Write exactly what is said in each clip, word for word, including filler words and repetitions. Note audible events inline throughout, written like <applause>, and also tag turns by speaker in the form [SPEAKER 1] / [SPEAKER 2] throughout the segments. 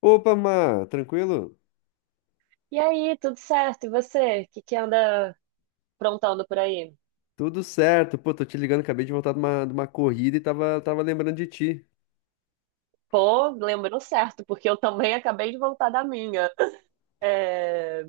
[SPEAKER 1] Opa, Má, tranquilo?
[SPEAKER 2] E aí, tudo certo? E você? O que que anda aprontando por aí?
[SPEAKER 1] Tudo certo. Pô, tô te ligando, acabei de voltar de uma, de uma corrida e tava, tava lembrando de ti.
[SPEAKER 2] Pô, lembrou certo, porque eu também acabei de voltar da minha. É,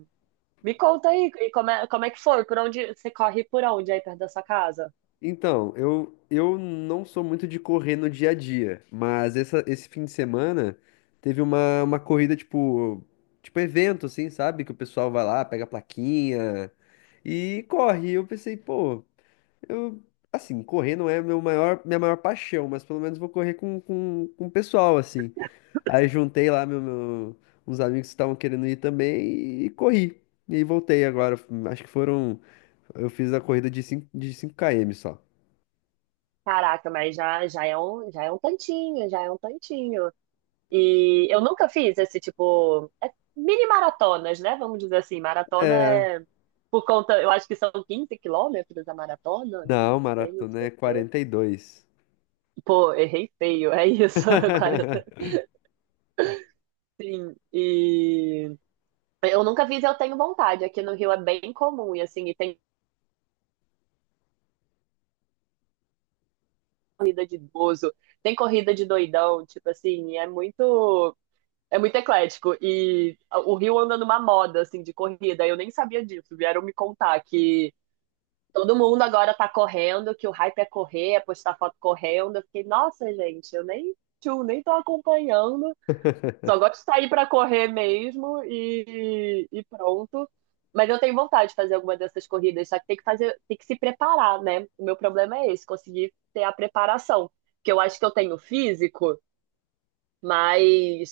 [SPEAKER 2] me conta aí, e como é, como é que foi? Por onde você corre por onde aí perto da sua casa?
[SPEAKER 1] Então, eu, eu não sou muito de correr no dia a dia, mas essa, esse fim de semana teve uma, uma corrida, tipo, tipo evento, assim, sabe? Que o pessoal vai lá, pega a plaquinha e corre. E eu pensei, pô, Eu, assim, correr não é meu maior, minha maior paixão, mas pelo menos vou correr com, com, com o pessoal, assim. Aí juntei lá meu, meu- uns amigos que estavam querendo ir também e corri. E voltei agora. Acho que foram. Eu fiz a corrida de cinco de cinco km só.
[SPEAKER 2] Caraca, mas já, já é um, já é um tantinho, já é um tantinho. E eu nunca fiz esse tipo, é mini maratonas, né? Vamos dizer assim, maratona é por conta, eu acho que são quinze quilômetros a maratona, não
[SPEAKER 1] Não,
[SPEAKER 2] tenho
[SPEAKER 1] maratona é
[SPEAKER 2] certeza.
[SPEAKER 1] quarenta e dois.
[SPEAKER 2] Pô, errei feio, é isso. <laughs> Agora, eu tô-
[SPEAKER 1] <laughs>
[SPEAKER 2] sim. E eu nunca fiz, eu tenho vontade. Aqui no Rio é bem comum, e assim, e tem corrida de idoso, tem corrida de doidão, tipo assim, e é muito, é muito eclético. E o Rio anda numa moda, assim, de corrida. Eu nem sabia disso, vieram me contar que todo mundo agora tá correndo, que o hype é correr, é postar foto correndo. Eu fiquei, nossa, gente, eu nem, tchum, nem tô acompanhando. Só gosto de sair pra correr mesmo e, e pronto. Mas eu tenho vontade de fazer alguma dessas corridas, só que tem que fazer, tem que se preparar, né? O meu problema é esse, conseguir ter a preparação. Porque eu acho que eu tenho físico, mas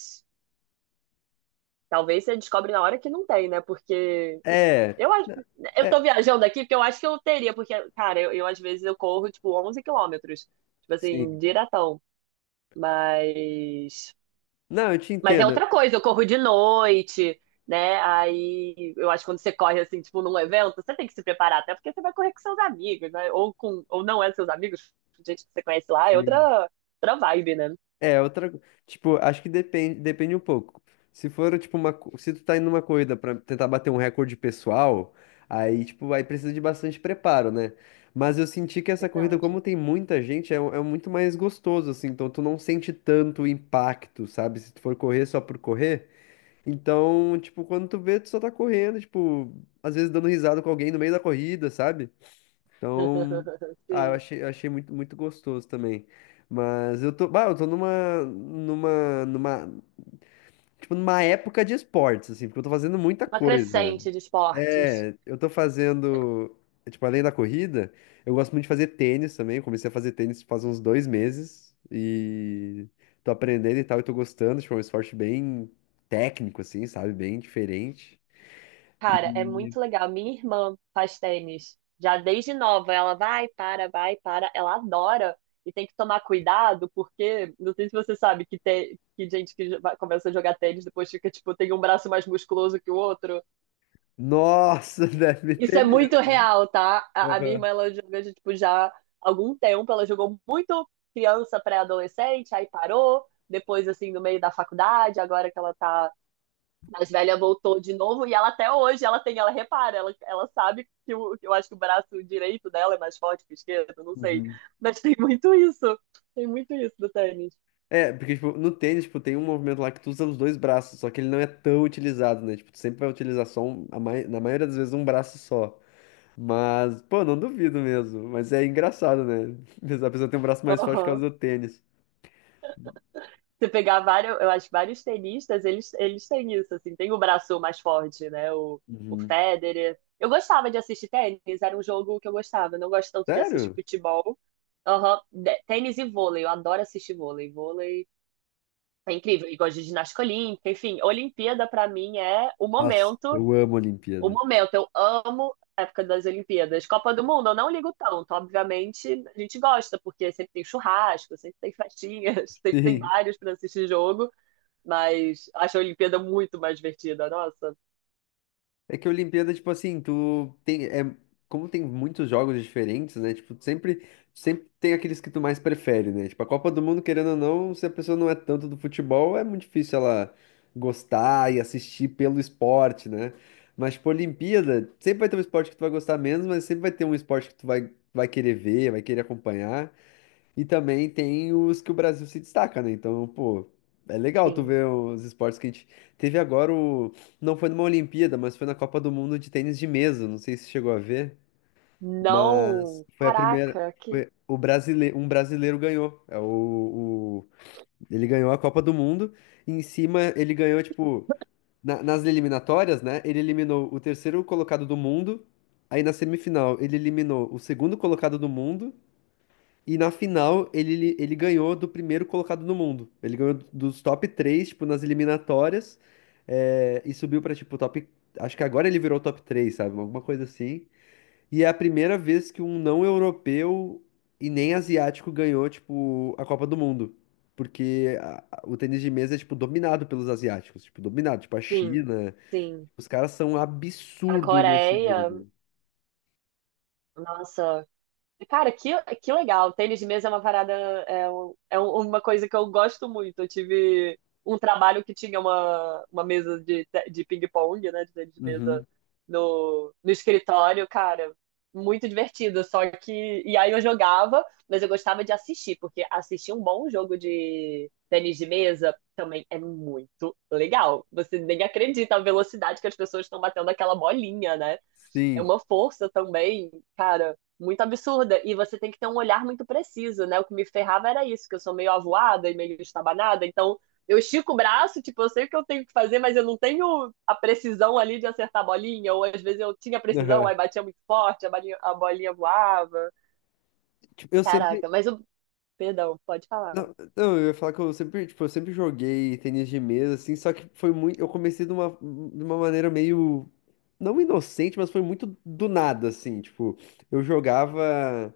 [SPEAKER 2] talvez você descobre na hora que não tem, né? Porque
[SPEAKER 1] É,
[SPEAKER 2] eu acho, eu tô
[SPEAKER 1] é,
[SPEAKER 2] viajando aqui porque eu acho que eu teria, porque, cara, eu, eu às vezes eu corro tipo onze quilômetros, tipo assim,
[SPEAKER 1] sim.
[SPEAKER 2] diretão. Mas
[SPEAKER 1] Não, eu te
[SPEAKER 2] Mas é
[SPEAKER 1] entendo.
[SPEAKER 2] outra coisa, eu corro de noite, né? Aí eu acho que quando você corre assim, tipo, num evento, você tem que se preparar, até porque você vai correr com seus amigos, né? Ou com, ou não é seus amigos, gente que você conhece lá, é
[SPEAKER 1] Sim.
[SPEAKER 2] outra, outra vibe, né?
[SPEAKER 1] É, outra. Tipo, acho que depende, depende um pouco. Se for, tipo, uma. co- Se tu tá indo numa corrida pra tentar bater um recorde pessoal, aí, tipo, aí precisa de bastante preparo, né? Mas eu senti que essa corrida, como
[SPEAKER 2] Verdade.
[SPEAKER 1] tem muita gente, é, é um- é muito mais gostoso, assim. Então tu não sente tanto o impacto, sabe? Se tu for correr só por correr. Então, tipo, quando tu vê, tu só tá correndo, tipo, às vezes dando risada com alguém no meio da corrida, sabe? Então,
[SPEAKER 2] <laughs>
[SPEAKER 1] ah, eu
[SPEAKER 2] Sim.
[SPEAKER 1] achei, eu achei muito, muito gostoso também. Mas eu tô, bah, eu tô numa, numa, numa, tipo, numa época de esportes, assim, porque eu tô fazendo muita
[SPEAKER 2] Uma
[SPEAKER 1] coisa.
[SPEAKER 2] crescente de esportes.
[SPEAKER 1] É, eu tô fazendo, tipo, além da corrida, eu gosto muito de fazer tênis também. Eu comecei a fazer tênis faz uns dois meses e tô aprendendo e tal, e tô gostando. Tipo, é um esporte bem técnico, assim, sabe? Bem diferente.
[SPEAKER 2] Cara, é
[SPEAKER 1] E,
[SPEAKER 2] muito legal. Minha irmã faz tênis já desde nova. Ela vai, para, vai, para. Ela adora e tem que tomar cuidado, porque não sei se você sabe que tem que gente que jo- vai- começa a jogar tênis depois fica, tipo, tem um braço mais musculoso que o outro.
[SPEAKER 1] nossa, <laughs> deve
[SPEAKER 2] Isso
[SPEAKER 1] ter
[SPEAKER 2] é muito
[SPEAKER 1] mesmo.
[SPEAKER 2] real, tá? A, a minha
[SPEAKER 1] Aham.
[SPEAKER 2] irmã, ela joga, já, tipo, já há algum tempo. Ela jogou muito criança, pré-adolescente, aí parou. Depois, assim, no meio da faculdade, agora que ela tá mais velha voltou de novo e ela até hoje ela tem, ela repara, ela, ela sabe que o, eu acho que o braço direito dela é mais forte que o esquerdo, não sei.
[SPEAKER 1] Uhum.
[SPEAKER 2] Mas tem muito isso. Tem muito isso do tênis.
[SPEAKER 1] É, porque, tipo, no tênis, tipo, tem um movimento lá que tu usa os dois braços, só que ele não é tão utilizado, né? Tipo, tu sempre vai utilizar só, um, a mai- na maioria das vezes, um braço só. Mas, pô, não duvido mesmo. Mas é engraçado, né? <laughs> A pessoa tem um braço mais forte por causa
[SPEAKER 2] Aham.
[SPEAKER 1] do tênis.
[SPEAKER 2] Você pegar vários, eu acho que vários tenistas, eles, eles têm isso, assim, tem o braço mais forte, né? O, o
[SPEAKER 1] Uhum.
[SPEAKER 2] Federer. Eu gostava de assistir tênis, era um jogo que eu gostava. Eu não gosto tanto de assistir
[SPEAKER 1] Sério?
[SPEAKER 2] futebol. Aham. De- Tênis e vôlei, eu adoro assistir vôlei. Vôlei é incrível. E gosto de ginástica olímpica. Enfim, Olimpíada pra mim é o
[SPEAKER 1] Nossa,
[SPEAKER 2] momento.
[SPEAKER 1] eu amo a
[SPEAKER 2] O
[SPEAKER 1] Olimpíada.
[SPEAKER 2] momento. Eu amo a época das Olimpíadas. Copa do Mundo, eu não ligo tanto. Obviamente, a gente gosta, porque sempre tem churrasco, sempre tem festinhas, <laughs> sempre tem
[SPEAKER 1] Sim.
[SPEAKER 2] vários pra assistir jogo. Mas acho a Olimpíada muito mais divertida. Nossa,
[SPEAKER 1] É que a Olimpíada, tipo assim, tu tem, é, como tem muitos jogos diferentes, né? Tipo, sempre, sempre tem aqueles que tu mais prefere, né? Tipo, a Copa do Mundo, querendo ou não, se a pessoa não é tanto do futebol, é muito difícil ela gostar e assistir pelo esporte, né? Mas, tipo, Olimpíada, sempre vai ter um esporte que tu vai gostar menos, mas sempre vai ter um esporte que tu vai, vai querer ver, vai querer acompanhar. E também tem os que o Brasil se destaca, né? Então, pô, é legal tu
[SPEAKER 2] sim.
[SPEAKER 1] ver os esportes que a gente teve agora o... Não foi numa Olimpíada, mas foi na Copa do Mundo de tênis de mesa. Não sei se chegou a ver, mas
[SPEAKER 2] Não.
[SPEAKER 1] foi a primeira.
[SPEAKER 2] Caraca, que.
[SPEAKER 1] Foi o brasile... Um brasileiro ganhou. É o... o- Ele ganhou a Copa do Mundo. E em cima ele ganhou, tipo, na- nas eliminatórias, né? Ele eliminou o terceiro colocado do mundo. Aí na semifinal ele eliminou o segundo colocado do mundo. E na final, ele, ele ganhou do primeiro colocado no mundo. Ele ganhou dos top três, tipo, nas eliminatórias. É, e subiu pra, tipo, top. Acho que agora ele virou top três, sabe? Alguma coisa assim. E é a primeira vez que um não europeu e nem asiático ganhou, tipo, a Copa do Mundo. Porque a- a- o tênis de mesa é, tipo, dominado pelos asiáticos. Tipo, dominado. Tipo, a
[SPEAKER 2] Sim,
[SPEAKER 1] China.
[SPEAKER 2] sim.
[SPEAKER 1] Os caras são um
[SPEAKER 2] A
[SPEAKER 1] absurdo nesse
[SPEAKER 2] Coreia,
[SPEAKER 1] jogo.
[SPEAKER 2] nossa, cara, que, que legal. Tênis de mesa é uma parada, é, um- é um- uma coisa que eu gosto muito. Eu tive um trabalho que tinha uma, uma mesa de, te- de ping-pong, né, de tênis de mesa
[SPEAKER 1] Uhum.
[SPEAKER 2] no, no escritório, cara, muito divertido. Só que, e aí eu jogava, mas eu gostava de assistir, porque assistir um bom jogo de tênis de mesa também é muito legal. Você nem acredita a velocidade que as pessoas estão batendo aquela bolinha, né? É
[SPEAKER 1] Sim.
[SPEAKER 2] uma força também, cara, muito absurda. E você tem que ter um olhar muito preciso, né? O que me ferrava era isso, que eu sou meio avoada e meio estabanada, então eu estico o braço, tipo, eu sei o que eu tenho que fazer, mas eu não tenho a precisão ali de acertar a bolinha, ou às vezes eu tinha
[SPEAKER 1] <laughs>
[SPEAKER 2] precisão,
[SPEAKER 1] Aham.
[SPEAKER 2] aí batia muito forte, a bolinha, a bolinha voava.
[SPEAKER 1] Tipo, eu sempre.
[SPEAKER 2] Caraca, mas eu. Perdão, pode falar.
[SPEAKER 1] Não, não, eu ia falar que eu sempre, tipo, eu sempre joguei tênis de mesa, assim, só que foi muito. Eu comecei de uma, de uma maneira meio. Não inocente, mas foi muito do nada, assim. Tipo, eu jogava.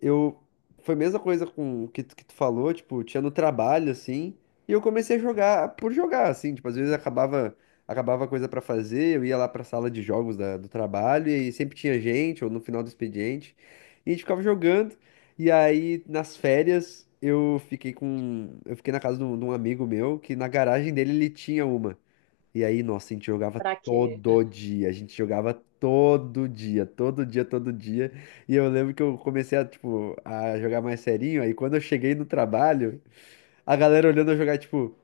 [SPEAKER 1] Eu. Foi a mesma coisa com o que, tu- que tu falou, tipo, tinha no trabalho, assim. E eu comecei a jogar por jogar, assim. Tipo, às vezes acabava, acabava coisa pra fazer, eu ia lá pra sala de jogos da- do trabalho, e aí sempre tinha gente, ou no final do expediente. E a gente ficava jogando. E aí, nas férias, eu fiquei com. Eu fiquei na casa de um, de um amigo meu que na garagem dele ele tinha uma. E aí, nossa, a gente jogava
[SPEAKER 2] Pra quê?
[SPEAKER 1] todo dia. A gente jogava todo dia, todo dia, todo dia. E eu lembro que eu comecei a, tipo, a jogar mais serinho. Aí quando eu cheguei no trabalho, a galera olhando eu jogar, tipo,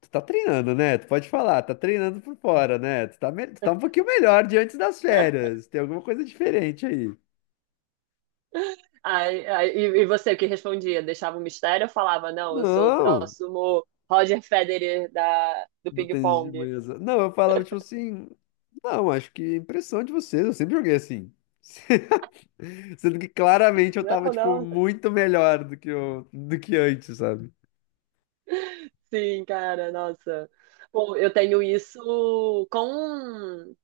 [SPEAKER 1] tu tá treinando, né? Tu pode falar, tá treinando por fora, né? Tu tá, me- tu tá um pouquinho melhor de antes das férias. Tem alguma coisa diferente aí.
[SPEAKER 2] Ah, e, e você, o que respondia? Deixava um mistério ou falava, não, eu sou o
[SPEAKER 1] Não!
[SPEAKER 2] próximo Roger Federer da, do
[SPEAKER 1] Do tênis de
[SPEAKER 2] ping-pong?
[SPEAKER 1] mesa. Não, eu falava tipo assim. Não, acho que é impressão de vocês. Eu sempre joguei assim. <laughs> Sendo que claramente eu tava,
[SPEAKER 2] Não,
[SPEAKER 1] tipo,
[SPEAKER 2] não,
[SPEAKER 1] muito melhor do que, eu, do que antes, sabe?
[SPEAKER 2] sim, cara, nossa. Pô, eu tenho isso com,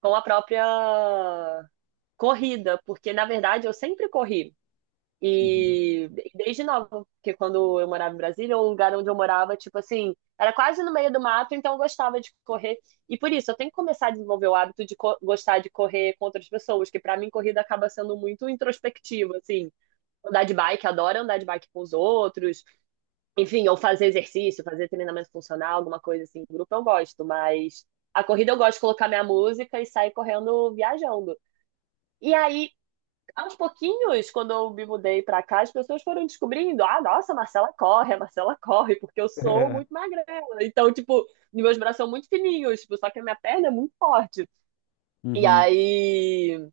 [SPEAKER 2] com a própria corrida, porque na verdade eu sempre corri.
[SPEAKER 1] Uhum.
[SPEAKER 2] E desde nova, porque quando eu morava em Brasília, o lugar onde eu morava, tipo assim, era quase no meio do mato, então eu gostava de correr. E por isso, eu tenho que começar a desenvolver o hábito de co- gostar de correr com outras pessoas, que pra mim corrida acaba sendo muito introspectiva, assim. Andar de bike, adoro andar de bike com os outros, enfim, ou fazer exercício, fazer treinamento funcional, alguma coisa assim, grupo eu gosto, mas a corrida eu gosto de colocar minha música e sair correndo viajando. E aí, aos pouquinhos, quando eu me mudei pra cá, as pessoas foram descobrindo: ah, nossa, a Marcela corre, a Marcela corre, porque eu sou muito
[SPEAKER 1] <laughs>
[SPEAKER 2] magrela. Então, tipo, meus braços são muito fininhos, tipo, só que a minha perna é muito forte. E
[SPEAKER 1] Uhum.
[SPEAKER 2] aí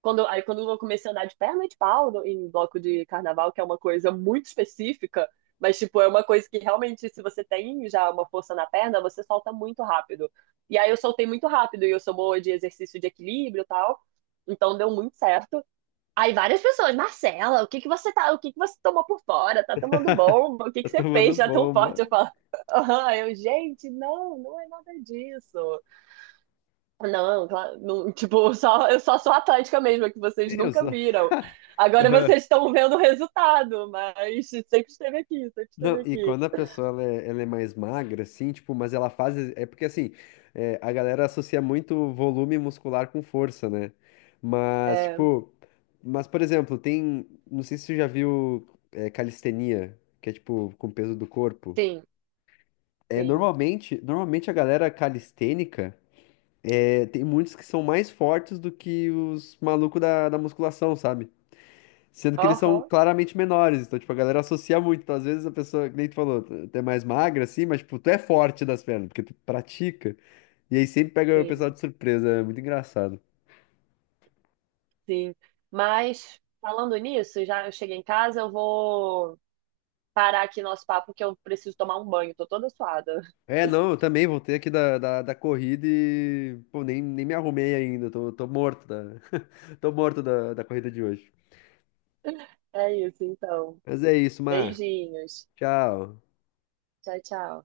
[SPEAKER 2] quando, aí quando eu comecei a andar de perna de pau no- em bloco de carnaval, que é uma coisa muito específica, mas tipo, é uma coisa que realmente, se você tem já uma força na perna, você solta muito rápido. E aí eu soltei muito rápido, e eu sou boa de exercício de equilíbrio e tal. Então deu muito certo. Aí várias pessoas, Marcela, o que que você tá, o que que você tomou por fora? Tá tomando bomba? O que
[SPEAKER 1] Tá
[SPEAKER 2] que você
[SPEAKER 1] tomando
[SPEAKER 2] fez já tão
[SPEAKER 1] bomba.
[SPEAKER 2] forte? Eu falo, <laughs> aham, eu, gente, não, não é nada disso. Não, claro, não, tipo, <laughs> só, eu só sou atlética mesmo, é que
[SPEAKER 1] Sim,
[SPEAKER 2] vocês
[SPEAKER 1] eu só.
[SPEAKER 2] nunca viram. Agora
[SPEAKER 1] <laughs>
[SPEAKER 2] vocês estão vendo o resultado, mas sempre esteve aqui, sempre
[SPEAKER 1] Não,
[SPEAKER 2] esteve
[SPEAKER 1] e
[SPEAKER 2] aqui.
[SPEAKER 1] quando a pessoa ela é, ela é mais magra, assim, tipo, mas ela faz. É porque assim, é, a galera associa muito volume muscular com força, né? Mas,
[SPEAKER 2] É,
[SPEAKER 1] tipo, mas, por exemplo, tem. Não sei se você já viu é, calistenia, que é tipo com peso do corpo.
[SPEAKER 2] sim,
[SPEAKER 1] É,
[SPEAKER 2] sim.
[SPEAKER 1] normalmente, normalmente a galera calistênica é, tem muitos que são mais fortes do que os malucos da, da musculação, sabe? Sendo que eles são
[SPEAKER 2] Aham,
[SPEAKER 1] claramente menores, então, tipo, a galera associa muito. Então, às vezes a pessoa, que nem tu falou, tu tu é mais magra, assim, mas, tipo, tu é forte das pernas, porque tu pratica. E aí sempre pega o pessoal
[SPEAKER 2] sim,
[SPEAKER 1] de surpresa, é muito engraçado.
[SPEAKER 2] sim. Mas, falando nisso, já eu cheguei em casa, eu vou parar aqui nosso papo, que eu preciso tomar um banho, tô toda suada. <laughs>
[SPEAKER 1] É, não, eu também voltei aqui da, da, da corrida e, pô, nem, nem me arrumei ainda, tô, tô morto da, <laughs> tô morto da, da corrida de hoje.
[SPEAKER 2] É isso, então.
[SPEAKER 1] Mas é isso, Mar.
[SPEAKER 2] Beijinhos.
[SPEAKER 1] Tchau.
[SPEAKER 2] Tchau, tchau.